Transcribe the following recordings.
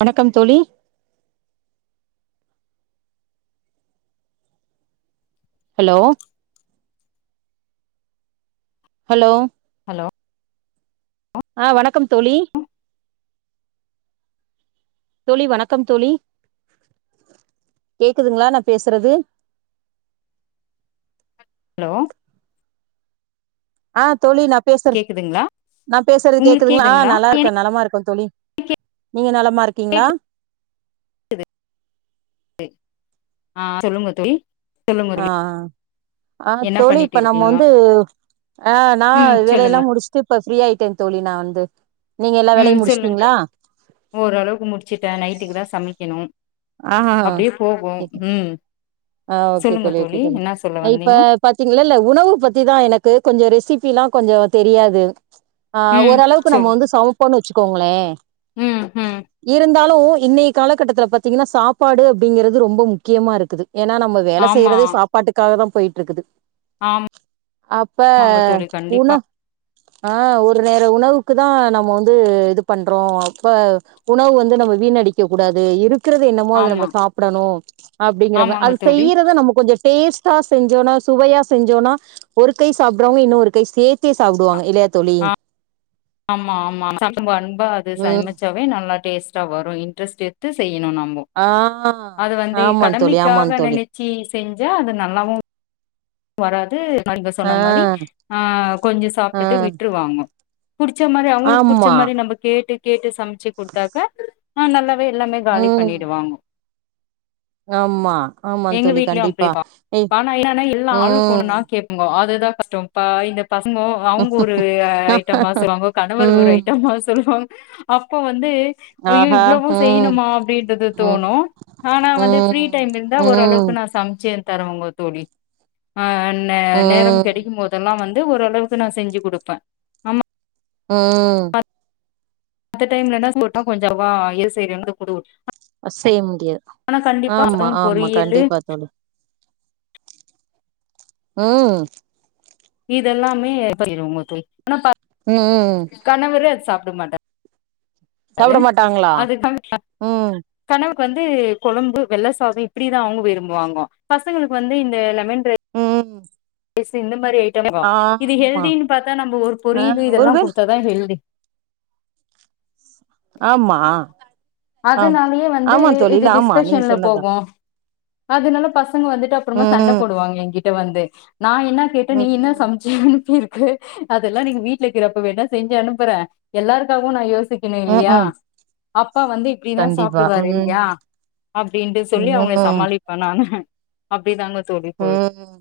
வணக்கம் தோளி hello hello hello ஆ வணக்கம் தோளி தோளி வணக்கம் தோளி கேக்குதுங்ளா நா பேசுறது ஹலோ ஆ தோளி நா பேசர் கேக்குதுங்களா நா பேசுற்து உங்களுக்கு கேக்குதுங்ளா ஆ கேக்குதுங்களா எனக்கு நல்லார்க்கன் நலமா இருக்கே தோளி நீங்க நலமாருக்கீங்ளா கேக்குது ஆ சொல்லுங்கோ தோயி ஆ ஆ ஆ என்ன தோளி பண்ணிட்டு இப்ப நம்ம இருக்கீங்க வந்து அ நா ம் வேலயெல்லா சொல்லுங்க முடுஷ்ட்டு இப்ப ஃப்ரீயா ஆயிட்டேன் தோளி நா வந்து நீங்க எல்லா ம் வேலையு சொல்லுங் முடிச்சுட்டீங்களா ஓரளவுக்கு முடுச்சிட்டன் நைட்டுக் தா சமி கெனு ஆஹா ஹு ஓகே தோ ஆ ஓகே சொல்லுங்க தோளி ஓகே தோழி தோளி என்ன சொல்ல இப்ப வந்தீங்க பாத்தீங்ளல்ல உணவு பத்திதா எனக்கு கொஞ்சொ ரெசிப் பிலா கொஞ்சொ தெரியாது அ ம் ஓர் அளவுக்கு நம்ம சொல் வந்து சவப்போண்ணு வச்சுக் கோங்ளே ம் ம் இருந்தால் இன்னயி காலகட்டத்துல பத் திங்னா சாப்பாடு அப்டிங்கிறது ரொம்ப முக்கியமா இருக்குது ஏன்னா நம்ம வேல ஆமா செய்யறது சாப்பாட்டுக்காக தான் போயிட்டு இருக்குது அப்ப ஆமாங்க தோழி கண்டிப்பா உணவ ஆ ஒரு நேர உணவுக்கு தான் நம்ம வந்து இது பண்றோம் அப்ப உணவு வந்து நம்ம வீணடிக்க கூடாது இருக் கிறது என்னமோ அத நம்ம ஆமா சாப்டணும் அப்டிங்கற மா ஆமாங்க அது தோழி செய்யறதை நம்ம கொஞ்சம் டேஸ்ட்டா செஞ்சோம்னா சுவையா செஞ்சோனா ஒரு கை சாப்பிடுறவங்க இன்னும் ஒரு கை சேத் த்தே ஆ சாப்டுவாங்க இல்லையா தோழி ஆமா ஆமா நம்ப அன்பா அது ம் சமைச்சாவே நல்லா டேஸ்டா வரும் இன்ட்ரெஸ்ட் எடுத்து செய்ய யனு நம்போ ஆ அது வந்து ஆமா தோழி ஆமா கடமைக்காக தோழி நினைச்சி செஞ்ச அது நல்லாவும் வராது நாங்க ஆ சொன்ன மாரி ஆ கொஞ்சம் ஆ சாப்ட்டுட்டு விட்டுரு வாங்கோ புடிச்ச மாரி அவங்களுக்கு புடிச்ச ஆமா மாரி நம்ம கேட்டு கேட்டு சமைச்சு குடுத்தாக்க ஆ நல்லாவே எல்லாமே காலி பண்ணிடுவாங்கோ ஆம்மா ஆமா எங்க தோழி கண்டிப்பா ஏ ஆளுக்கொன்னா கேக்குங்கோ அதுதான் கஷ்டம்ப்பா இந்த பசங்க அவங்க ஒரு அ ஐட்டமா சொல்லுவாங்க கணவர் ஒரு ம் ஐட்டம்மா சொல்லுவாங்க அப்போ வந் வந்து ஐயோ ஆஹா இவ்ளோ ம் செய்யணுமா அப்படின்றது ம் தோணும் ஆனா வந்து ஃபிரீ ம் டைம் இருந்தா ம் ஓரளவுக்கு நா சமைச்சே தரவங்க தோழி நேரம் ம் கிடைக்கும் போதெல்லாம் வந்து ஓரளவுக்கு நான் செஞ்சு கொடுப்பேன் ஆமா ம் அந்த டைம்லனாட்டா [unintelligible] கொஞ்சம் வா [unintelligible] செய்ய முடியாது ஆமா அதுவு ஆமா பொரியலு கண்டிப்பா தோழி ம் இதெல்லாமேற்பயடுங்க தி [unintelligible] ஆனா ம் கணவரே அது சாப்ப ட மாட்ட சாப்பட மாட்டாங்களா ம் கணவருக்கு வந்து கொழம்பு வெள்ள சாதம் இப்படிதான் அவங்க விரும்புவாங்க பசங்களுக்கு வந்து இந்த லெமன் ரைஸ் ம் [unintelligible] மாரி ஐட்ட இது ஆமா ஹெல்தினு பாத்தா நம்ப ஒரு ஆ பொரியலு இதெல்லா ஒருவேள குடுத்தா தா ஹெல்தி ஆமா ஆ ஆம் அதனாலயே வந்து ஆமாந் தோழி ஆமா நீங்க சொன்னதா அதுனால பச ங்க வந்துட்டு அப்பறமா சண்டப் ம் போடுவாங்க எங்கிட் ட வந்து நா என்னா கேட்ட நீ என்னா ம் சமச்ச [unintelligible] கு அதெல்லா நீங்க வீட்லக்குறப்ப வேணா செஞ்சி அனுப்புற எல்லாருக்காகவு நா யோஸ் சிக்கணு ம் இல்லியா ம் அப்பா வந்து இப்டிதா கண்டிப்பா சாப்டுவாரு ம் இல்லயா அப்டின்ட்டு சொல்லி அவுங்கள ம் சமாளிப்ப நானு அப்டிதாங்க தோழி [inaudible] ம்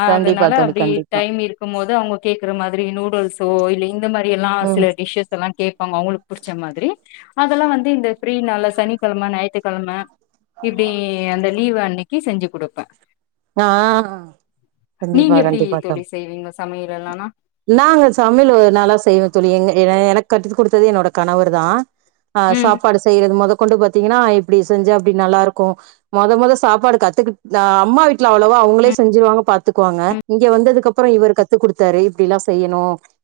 அ கண்டிப்பா அதுனால தோழி அப்டி கண்டிப்பா டைம் இருக்கம் போது அவுங்க கேக்குற மாதிரி நூடுல் ஸோ இல்லை இந்த மாரியெல்லா ம் சில டிஷ்ஷஸ்ஸல்லா கேப்பாங்க அவுங்களு புடிச்ச மாதிரி அதெல்லா வந்து இந்த ஃப்ரீ நாள்ல சனிக்கெழம ஞாயித்திக்கெழம இப்டி அந்த லீவு அன்னை க்கி செஞ்சி குடுப்ப அ ஆ கண்டிப்பா நீங்க எப்டி கண்டிப்பா தோழி செய்வீங்க சமையலெல்லானா நாங்க சம்யலு நல்லா செய்வ தோழி எங்க ஏ எனக் கத்துக் குடுத்தது என்னோட கணவர் தா ஆ ம் சாப்பாடு செய்றது மொதக் கொண்டு பாத்தீங்கன்னா இப்டி செஞ்சா இப்டி நல்லா இருக்கு மொத மொத சாப்பாடு கத்துக்கிட் நா அம்மா வீட்ல அவ்ளவோ அவுங்களே ம் செஞ்சிருவாங்க பாத்துக்குவாங்க ம் இங்கெ வந்ததுக்கப்பறொ இவரு கத்துக் குடுத்தாரு இப்டில்லா செய்யணு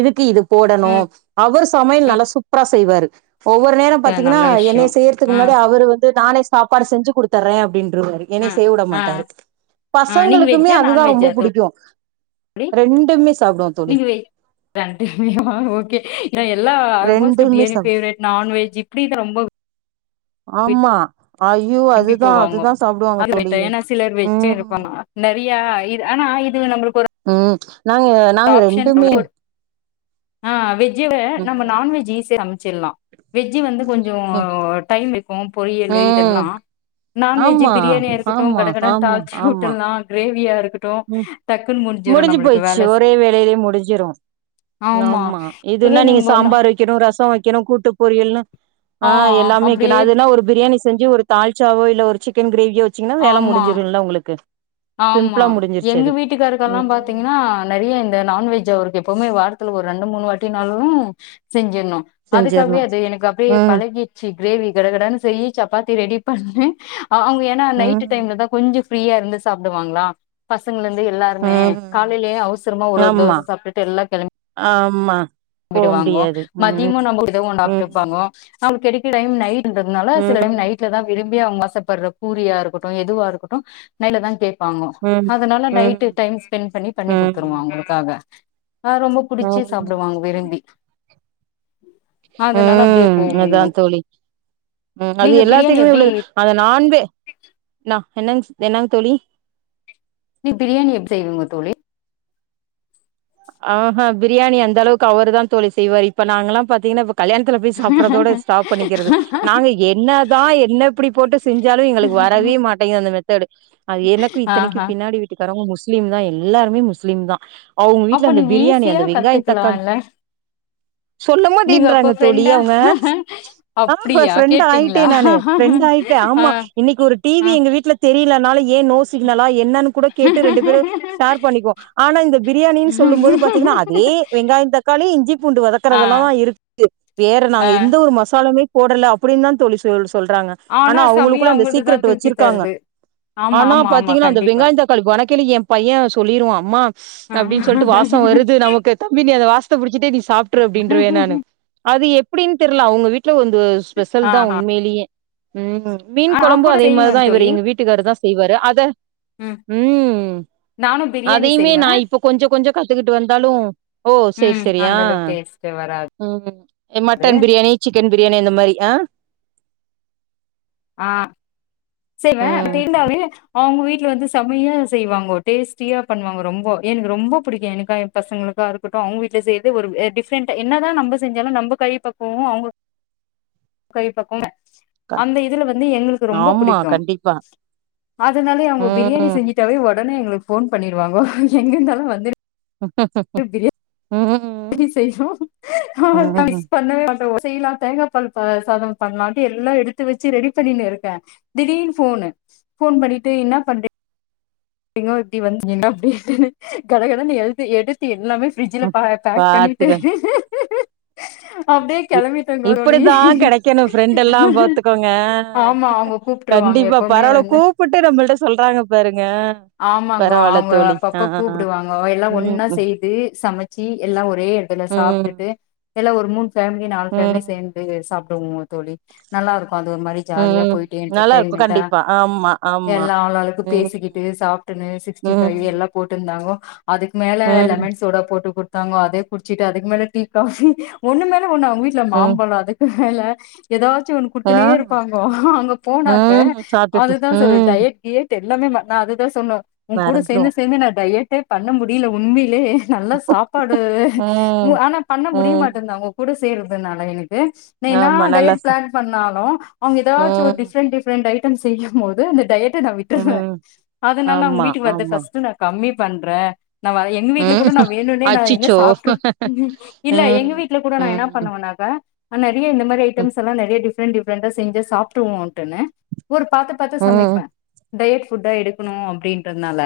இதுக்கு இதுப் போடணு ம் அவரு சமையல் ம் நல்லா சூப்பரா செய்வாரு ஒவ்வொரு நேரம் த பாத்தீங்கன்னா நல்ல விஷ்யோ என்னைய செய்யற்துக்கு ம் முன்னாடி அவரு வந்து நானேஸ் சாப்பாடு செஞ்சு குடுத்தர்றே அப்டின் ருவாரு என்னைய ம் செய்ய உட ஆ மாட்டாரு ஆ நீங்க பசங்களுக்குமே வெஜ்ஜா அதுதா ரொம்ப நான்வெஜ்ஜா புடிக்கு தோழி ரெண்டுமே சாப்டுவோ தோழி நீங்க வெ ரண்டுமேவா ஓகே எல்லா ஆல்மோஸ்ட்டு ரெண்டுமே பிரியாணி சாப் ஃபேவ்ரெட் நாண்வெஜ் இப்டிதா ரொம்பொ ஆமா ஐயோ விரும்பி அதுதா போவாங்கோ அதுதா சாப்புடுவாங்க அது தோழி ரைட்டு ஏனா சிலர் வெஜ்ஜு ம் இருப்பாங்க நெறையா இது ஆனா இது வ நம்ப்ளுக்கு ஒரு ம் நாங்க நாங்க ரெண்டுமே அ வெ ஜ்ஜுல நம்ம ம் நாண் வெஜ் ஈசியா சம சிற்லா வெஜ்ஜி வந்து கொஞ்சொ ம் டைம் [inaudible] பொரியலு ம் இதெல்லா நாண் வெஜ்ஜு ஆமா பிரியாணியா இருக்கட்டு ஆமா கடகடன் ஆமா தாள்ச்சி ஆமா உட்டுல்லா க்ரேவியா ட்டு டக்கு முடிஞ்சி போயிட்ச்சி ஒரே வே லயே முடிஞ்சிரு ஆமா அதுவே இதுன்னா நீங்க நம்ப ந சாம்பார் வெக்கெணு ரசொ வெக்கெணு கூட்டு பொரியல்னு ஆ எல்லாமே வைக்கெணு அப்டியே அதுன்னா ஒரு பிரியாணிஸ் செஞ்சு ஒரு தால்ச்சாவோ இல்ல ஒரு சிக்கன் க்ரேவியோ ச்சீங்ன்னா வேல ஆமா முடிஞ்சிடுல உங்குளுக்கு ஆமா எங்க வீட்டுக்கார ல்லா ம் பாத்தீங்ன்னா நெறைய இந்த நான்வெஜ் அவுருக்கு எப்பவுமே வாரத்துல ஒரு ரெண்டு மூணு வாட்டினாலு செஞ்சி ட்னு அதுக்காக்வே செஞ்சிர்ணு அது எனக்கு அப்டியே ம் பழகீச்சி க்ரேவி கடகடனு செய்யி சப்பாத்தி ரெடி பண்ணி அவங்க ஏன்னா நைட்டு ம் டைம்ல தா கொஞ்சு ப்ரியா இர்ந் சாப்டுவாங்ளா பசங்க எல்லாருமே ம் காலைலேயே அவ்சரமா ஒரு ஒரு தோச சாப்ட்டுட்டு எல்லா கெளம்பி ம்மா விடுவாங்கோ மதிமு நம்ம எதுவு ம் சாப்டுப்பாங்கோ அவ் கெடைக்க டைம் நைட் டுன்றதுனால சில டைம் ம் நைட்ல தா விரும் பி அவுங்க ஆசப்பட்ர பூரியா இருக்கட்டு எதுவா இருக்கட்டு நைட்ல தா கே பாங்கோ ம் அதனால ம் நைட்டு ம் டைம் ஸ்பெண் பண்ணி பண்ணி குட்த்துருவ ம் அவுங்களுக்காக ஆ ரொம்போ புடிச்சி சாப்டுவாங்கோ அதனால அப்டியே ம் அதா போகுங்கோ தோழி ம் அது நீங்க பிரியாணி எல்லாத்துக்கு எப்டி உள்ளது அது நான் வெ நா என்னங் சி என்னங் தோழி நீ பிரியாணி எப்டி செய்வீங்கோ தோழி ஆஹா பிரியாணி அந்த அளவுக்கு அவரு தா தோழி செய்வாரு இப்ப நாங்கல்லா பாத்தீங்ன்னா கல்யாண்த்துல போய் சாப்பிறதோட ஸ்டாப் பண்ணிக்கிறது நாங்க என்னதா என்ன இப்புடி போட்டு செஞ்சாலு எங்களுக் வரவே மாட்டேங்கு அந்த மா [unintelligible] அது எனக்கு இத்தனைக்கு ஆஹா பின்னாடி வீட்டு காரவுங்க முஸ் லிம் தா எல்லாருமே முஸ்லிம் தா அவ்ங் க அப்ப அந்த நீங்க பிரியாணி ஈஸியா அந்த வெங்காய தக்காளி கத்துக்கலால்ல சொல்ல நீங்க அப்ப மாட்டென்ராங்க தோழி ஃப்ரெண்டா அவுங்க அப்டியா ப்ரெண்ட் ஆயிட்டே கேட்டீங்களா நானு ப்ரெண்ட் ஆயிட்டே ஆ ஆமா இன்னைக்கு ஒரு ஆ டிவி எங்க வீட்ல தெரில நால ஏ நோ சிக்னலா என்னானு கூட கேட்டு ரெண்டு பேரு ஷேர் பண்ணிக்வோ ஆனா இந்த பிரியாணின் போது பாத்தீங்கனா அதே வெங்காய தக்காளி இஞ்சி பூண்டு ஆ வதக்கறதுல தா இருக்கு வேற ஆ நாங்க எந்த ஒரு மசா லாவே போடல அப்டின் தா தோழி சொ சொல்றாங்க ஆனா சமயம் அவுங்களுக்குள்ள அந்த அவங்கள்துதா சீக்ரெட்டு தூக்கி வச்சிருக்காங்க தருது ஆமா ஆனா ஆமா ஆமா பாத்தீங்னா அந்த கண்டிப்பா வெங்காய தக்காளி வணக் கேல எ பைய சொல்லிருவா அம்மா அ ட்டு வாசொ வருது நமக்கு தம்பி வாசத்த புடிச்சிட்டே நீ சாப்ட்ரு அப்டின்றவ நானு அது எப் எப்டின்னு தெர்ல அவங்க வீடு வீட்ல வந்து ஸ்பெஷல் தா ஆஹா உண்மேலியே ம் மீன் ஆ நா குழம்பு கூட அதே செய்வே மாரிதான் இவர் தோழி எங்க வீட்டுக்காரு தான் செய்வாரு அத ம் ம் நானு பிரியாணி அதையுமே செய்வே இப்ப நா கொஞ்சொ கொஞ்சொ கத்துக்கிட்டு வந்தாலும் ஓ செரி ம் செரியா அந்த அளவுக்கு டேஸ்ட் வராது மட்டன் பிரியாணி சிக் சிக்கன் பிரியாணி அந்த மாரி ஆ ஆ செய்வேன் ம். பட் இருந்தா [unintelligible] அவங்க வீட் வீட்ல வந்து செம்மையா செய்வாங்கோ டேஸ்டியா பண்ணுவாங்கோ ரொம்போ எனக்கு ரொம்போ புடிக்கு எனக்கா என் பசங்களுக்கா இருக்கட்டு அவங்க வீட்ல செய்து ஒரு டிஃப்ரண்டா என்னதான் நம்ம செஞ்சாலு நம்ம கை பக்குவோ அவங்க கை பக்கு க அந்த இதுல வந்து எங்ளுக்கு ரொம்ப ஆமா. புடிக்கு கண்டிப்பா. ஆதனாலே அவங்க பிரியாணி ம். செஞ்சிட்டாவே உ உடனே எங்களுக்கு போன் பண்ணிருவாங்கோ எங்க இருந்தாலு வந்து ம். டி செய்ணு நா ம். மிஸ்பண்ணவே [unintelligible] செய்லா தேங்காபால் சாதம் பண்ணலா எல்லா எடுத்து வச்சு ரெடி பண்ணினு இருக்கே திடீர்னு போனு போன் பண்ணிட்டு என்ன பண்ற [unintelligible] எண்டாஃப்தடே கடகடன்னு எழுத்து எடுத்து எல்லாமே ஃப்ரிட்ஜ்ல பேக் பண்ணிட்டு பாத்துக்க அப்டியே கெளம்பிட்டோங்க தோழி இப்டித்தா கிடைக்கணு ஃப்ரெண்ட்லாம் பாத்துக்கோங்க ஆமா அவங்க அ கூப்ட்ருவாங்க கண்டிப்பா எப்பவுமே பரவல கூப்புட்டு நம்மள்ட்ட சொல்றாங்க பாருங்க ஆமாங்கோ பரவால்ல அவங்க தோழி ஆ அப்பப்பா ஆ ஆ கூப்டுவாங்கோ எல்லா ம் ஒன்னா ம் செய்து சமச்சி எல்லா ஒரே இடத்துல சாப்ட்டிட்டு ம் எல்லா ஒரு மூணு ஃபேம்லி நாலு ஃபேம்லி ம் சேந்து சாப் தூங்குவோ தோழி நல்லாருக்கு அது ஒரு மாரி ஜாலியா ம் போயிட்டு நல்லா இருக்கு என்டர்டைமெண்டா கண்டிப்பா ஆமா ஆமா எல்லா ஆளாளுக்கு ம் பேசிக்கிட்டு ப்டியே சாப்ட்டுனு சிக்ஸ்டிஃபைவ் ம் எல்லா போட்டுன்னுந்தாங்கோ அதுக்கு மேல ம் லெமன் சோடா போட்டுகு தாங்கோ அதே குடிச்சிட்டு அதுக்கு மேல டீ காஃபி ஒன்னுமே உண்ணா வீட்ல ம் மாம்பழோ அதுக்கு ஹல ஏதாவுது எதாச்சி என்னு ஆ குடுத்துனே இருப்பாங்கோ அங்க போனாக்க ம் சாப்ட்டுட்டு அதுதான் ம் சோல்டே ஏட் ஏட் எல்லாமே நா அதுதா சொன்னோ உன் கூட சேந்து மறந்துருவோ சேந்து நா டயட்டே பண்ண மு டில உண்மிலே நல்லா சாப்பாடு மு ம் ஆனா பண்ண ம் முடியமாட்டின்து அவுங்க கூட சே தேடறுதுனால எனக் ந்து என்னா ஆமா நல்லா டயட் சா பிளான் பண்ணாலு அவுங்க எதாச்சு ஒரு ம் டிஃபரெண்ட் டிஃபரெண்ட் டயட் ரிடன் செய்யும்போது அந்த டயட் நா விட்டற ம் அதனால நா அவுங்க ஆமா வீட்டுக்கு வர்றத ஆமா ஃபஸ்ட் நா கம்மி பண்ற நா வ எங்க வீட்ல ம் கூட நா வேணுனே நா எங்க அச்சச்சோ சாப்பிட்டுருப் ம் இல்ல எங்க வீட்ல கூட நா என்ன ம் ம் பண்ணுவனாக்கா அண்ணாரு இதுலயே இந்த மாரி ஐட்டம்ஸ்ல்லா நெறய டிப்ரெண்ட் டிப்ரெண்டா செஞ்சா சாப்ட்ருவோ ட்டுனு ஒரு பாத்து பாத்து ம் சமைப்ப டயட் ஃபுட்டா எடுக்கணு அப்டின்றதுனால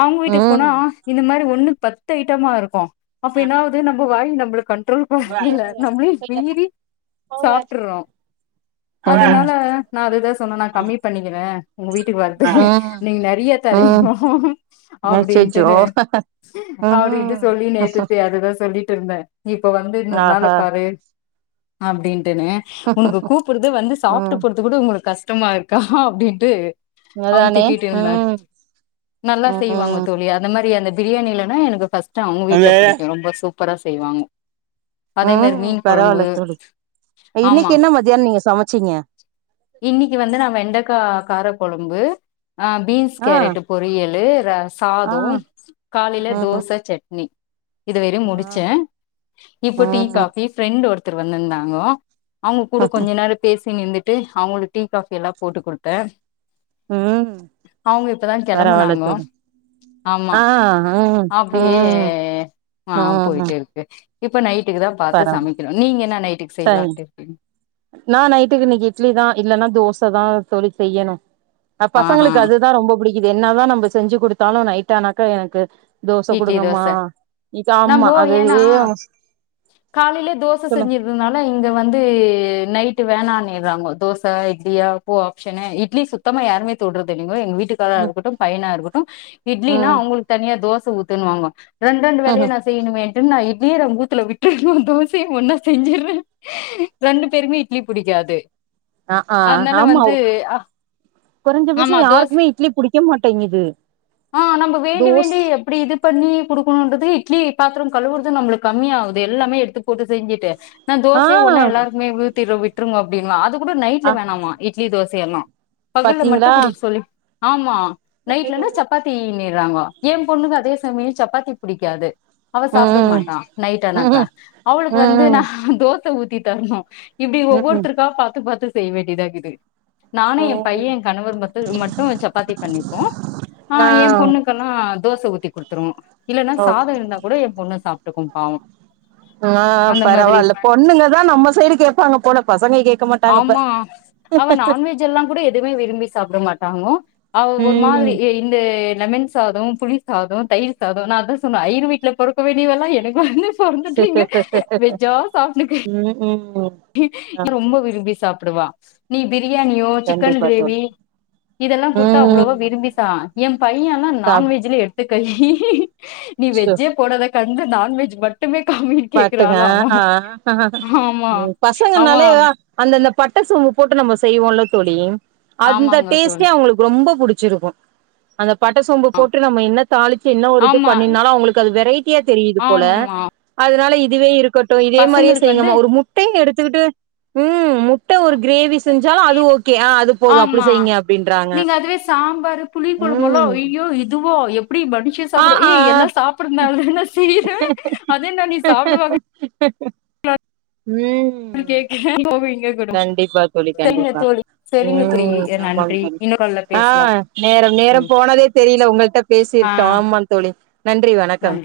அவுங்க ம் வீட்டுக்கு போனா ம் இந்த மாரி ஒ ஒண்ணுக்கு பத்து ஐட்டமா இருக்கு அப்ப என்னாவது நம்ம வாய் நம் ள்ள கண் ட்ரோல் பண்ணுல நம்ளி மீறி சாப்பிட்டுறோ அதனால நா அதுதா சொன்னனா நா கம்மி பண்ணிக்குற உங்க வீட்டுக்கு வர்ரதுக்கு நீங்க நெறய ம் தர்னிங்கோ அச்சச்சோ அப்டின்ட்டுன்னு அப்டின்ட்டு ம் சொல்லி நேத்துத்த அதுதா சொல்லி ட்டு இருந்த இப்ப வந்து இந்தினால ஆஹா பாரு அப்டின் ட்டுனு உனக்கு கூப்பிடுறது வந்து உனக்கு சாப்பிட்டு ம் போறது கூட உங்களுக்கு கஷ் சுத்தமா இருக்கா அப்டின்ட்டு அவுங்க அதானே திட்டிட்டு இருந்தாங் ம் நல்லா செய்வாங்க ம் தோழி அந்த மாரி அந்த பிரியாணி இலைனா எனக்கு ஃபஸ் ட் அவுங்க வீட்ல பிடிக்கு ரொம்ப சூப் பரா செய்வாங்க அதே மாரி ம் மீன் கொழம்பு பரவால்ல தோழி ஆமா இன்னைக்கு என்ன மத்தியானோ நீங்க சமச்சீங்க இன்னைக்கு வந்து நா வெண்டக்கா கார கொழ ம்பு ஆ பீன்ஸ் ஆ கேரட்டு பொறியலு ர ஆ சாதோம் காலையில ம் தோச சட்னி இதுவெறையும் ஆ முடிச்சேன் இப்போ டீ ம் காஃபி ஃப்ரெண்டு ஒருத் த்தரு வந்துந்தாங்கோ அவங்க கூட கொஞ்ச நேரப் பேசி நீங்க இந்துட்டு அவுங்களுக்கு டீ காபி எல்லா போட்டு குடுத்தே ம் அவங்க இப்பதான் பரவால்ல கிளம்புனாங்க தோழி ஆமா ஆ ம் அப்படியே ம் ஆ போயிட்டு இருக்கு இப்போ நைட் பரம் சரி செய்யலான்ட்டு இருக்கீங்க நா நைட்டுக்கு இன்னைக்கி இட்லி தா இல்லன்னா தோஸ் த்த தா சொல்லி செய்யணும் ஆஹா பசங்களுக்கு அதுதான் ரொம்ப புடிக் இது என்ன தான் நம்ம செஞ்சு கொடுத்தாலும் நைட்ட ஆனாக்கா எனக்கு தோச இட்லி குடுங்கம்மா தோச இக்காம்மா அது ஏன் காலையிலயே தோச செஞ்சிருதுனால இங்க வந்து நைட் வேணான்னிறாங்கோ தோச இட்லியா பூ ஆப்ஷன்னு இட்லி சுத்தமா யாருமே தொடுறது இல்ல எங்க வீட்டுக்காரரா ம் இருக்கட்டு பையனா இருக்கட்டு இட்லினா ம் அவங்களுக்கு தனியா தோச ஊத்தனுவாங்கோ ரெண்ட்ரண்டு வேலையா ம் நா செய்யணுமேண்டு நா வீர ஊத்துல விட் தோசையு ஒன்னா செஞ்சுடுறே ரெண்டு பேருகுமே இட்லி புடிக்காது அதனால வந்து கொறஞ்சபட்சோ ஆமா தோச யாருக்குமே இட்லி புடிக் கேம் மாட்டேங்கிது ஆ நம்ம வேண்டி வேண்டி எப்பிடி இது பண்ணி குடு ணுன்றது இட்லி பாத்திரம் கழுவுறது நம்மளுக்கு கம்மிய ஆகுது எல்லாமே எடுத்து போட்டு செஞ்சுட்டு நா ஆ தோசையே ஒன்னா எல்லாருக்மே ஊத்திர விட் டுருங்க அப்டினுவா அது கூட ஆ நைடல வேணாம இட்லி தோச சேரணு பகல்ல மட்டு பாத்தீங்களா குடுக்க சொல்லி ஆமா ம் நைட்லனா சப் சப்பாத்தி நிறாங்கோ எம் பொண்ணுக்கு அதே சமயோ சப்பாத்தி புடிக்காது அவ சாப்ட ம் மாட்டா நைட் ஆனாக்கா ம் அவுளுக்கு வந்து ம் நா தோச ஊத் தி தர்ணு இப்டி ம் ம் ஒவ்வொர்த்தருகா பாத்து பாத்து செய் வேண்டியதாக்குது நானு என் பையன் என் கணவர் மத்து மட்டு சப்பாத்தி பண்ணிப்போ ஆ ஏம் பொண்ணுக்கெல்லா தோசை ஊத்தி குடுத்துரு இல்லன்னா ஓ சாதம் இருந்தா கூட என் பொண்ணு சாப் க்கு பாவம் ஆ பரவால்ல பொண்ணுங்கதா நம்ம சைடு கேப்பாங்க போல பசங்க கேக்க மாட்டாங்கப்ப ஆமா அவ நான்வெஜ் எல்லா கூட எதுவுமே விரும்பி சாப்ட மாட்டாங்கோ அவ ஒரு ம்ம் மாதிரி "ஏ, இந்த லெமன் சாதம் புளி சாதம் தயிர் சாதம் நான் அதான் சொன்னே ஐயிர் வீட்ல பொறக்க வேண்டியவெல்லா எனக்கு வந்து பொறந்திட்டிங்க வெஜ்ஜா சாப்பிடுங்க ம் ம் ஆமா ரொம்ப விரும்பி சாப் போடுவா நீ வி பிரியாணியோ சிக்கன் கண்டிப்பா தோழி கிரேவி இதெல்லாம் குடுத்தா அவ்வளோவா ம் விரும்பி எம் பையனெல்லாம் சாப் நான்வெஜ்லயே எடு நீ வெஜ்ஜே போடாதேக் அங்க நான் வெஜ் மட் பாத்துங்க ஆ ஆ ஆமா ஆமா பசங்கனாலே அந்தந்த பட்டை சோம்பு போட்டு நம்ம செய்வோல தோழி ஆமாங்க தோழி புடிச்சிருபோம் அந்த பட்டை சோம்பு போட்டு நம்ம என்ன தாளிச்சு என்ன ஒரு இது ஆமா பண்ணினாலும் அவங்களுக்கு அது வெரைட்டியா தெரியுது போல ஆமா இதனால இதுவே இருக் கட்டும் இதே மாரியே பசங்களுக்கு வந்து செய்யங்கம்மா ஒரு முட்டைய எடுத்து கிட்டு உம் முட்ட ஒரு கிரேவி செஞ்சாலும் அது ஓகே ஆ அது போதும் அப்படி செய்ங்க அப்படின்றாங்க பாரு புளி கொழம்பெல ஐய்யோ இதுவா எப்ப எப்படி மனிஷ ஆ சாப்டு ஆ ஏ எல்லாம் சாப்டறதுனால தான செய்யற அது என்ன நீ சாப்டுவாங் ம் கேக்குற போவிங்க கண்டிப்பா தோழி கண்டிப்பா சரிங்க தோழி ம் ஆமாங்க நன்றி தோழி இன்னொரு கால்ல ஆ பேசலாம் நேரம் ம் நேரம் போனதே தெரியல உங்ககிட்ட ஆ பேசிட்டோம் ஆமா தோழி நன்றி வணக்கம் நன்றி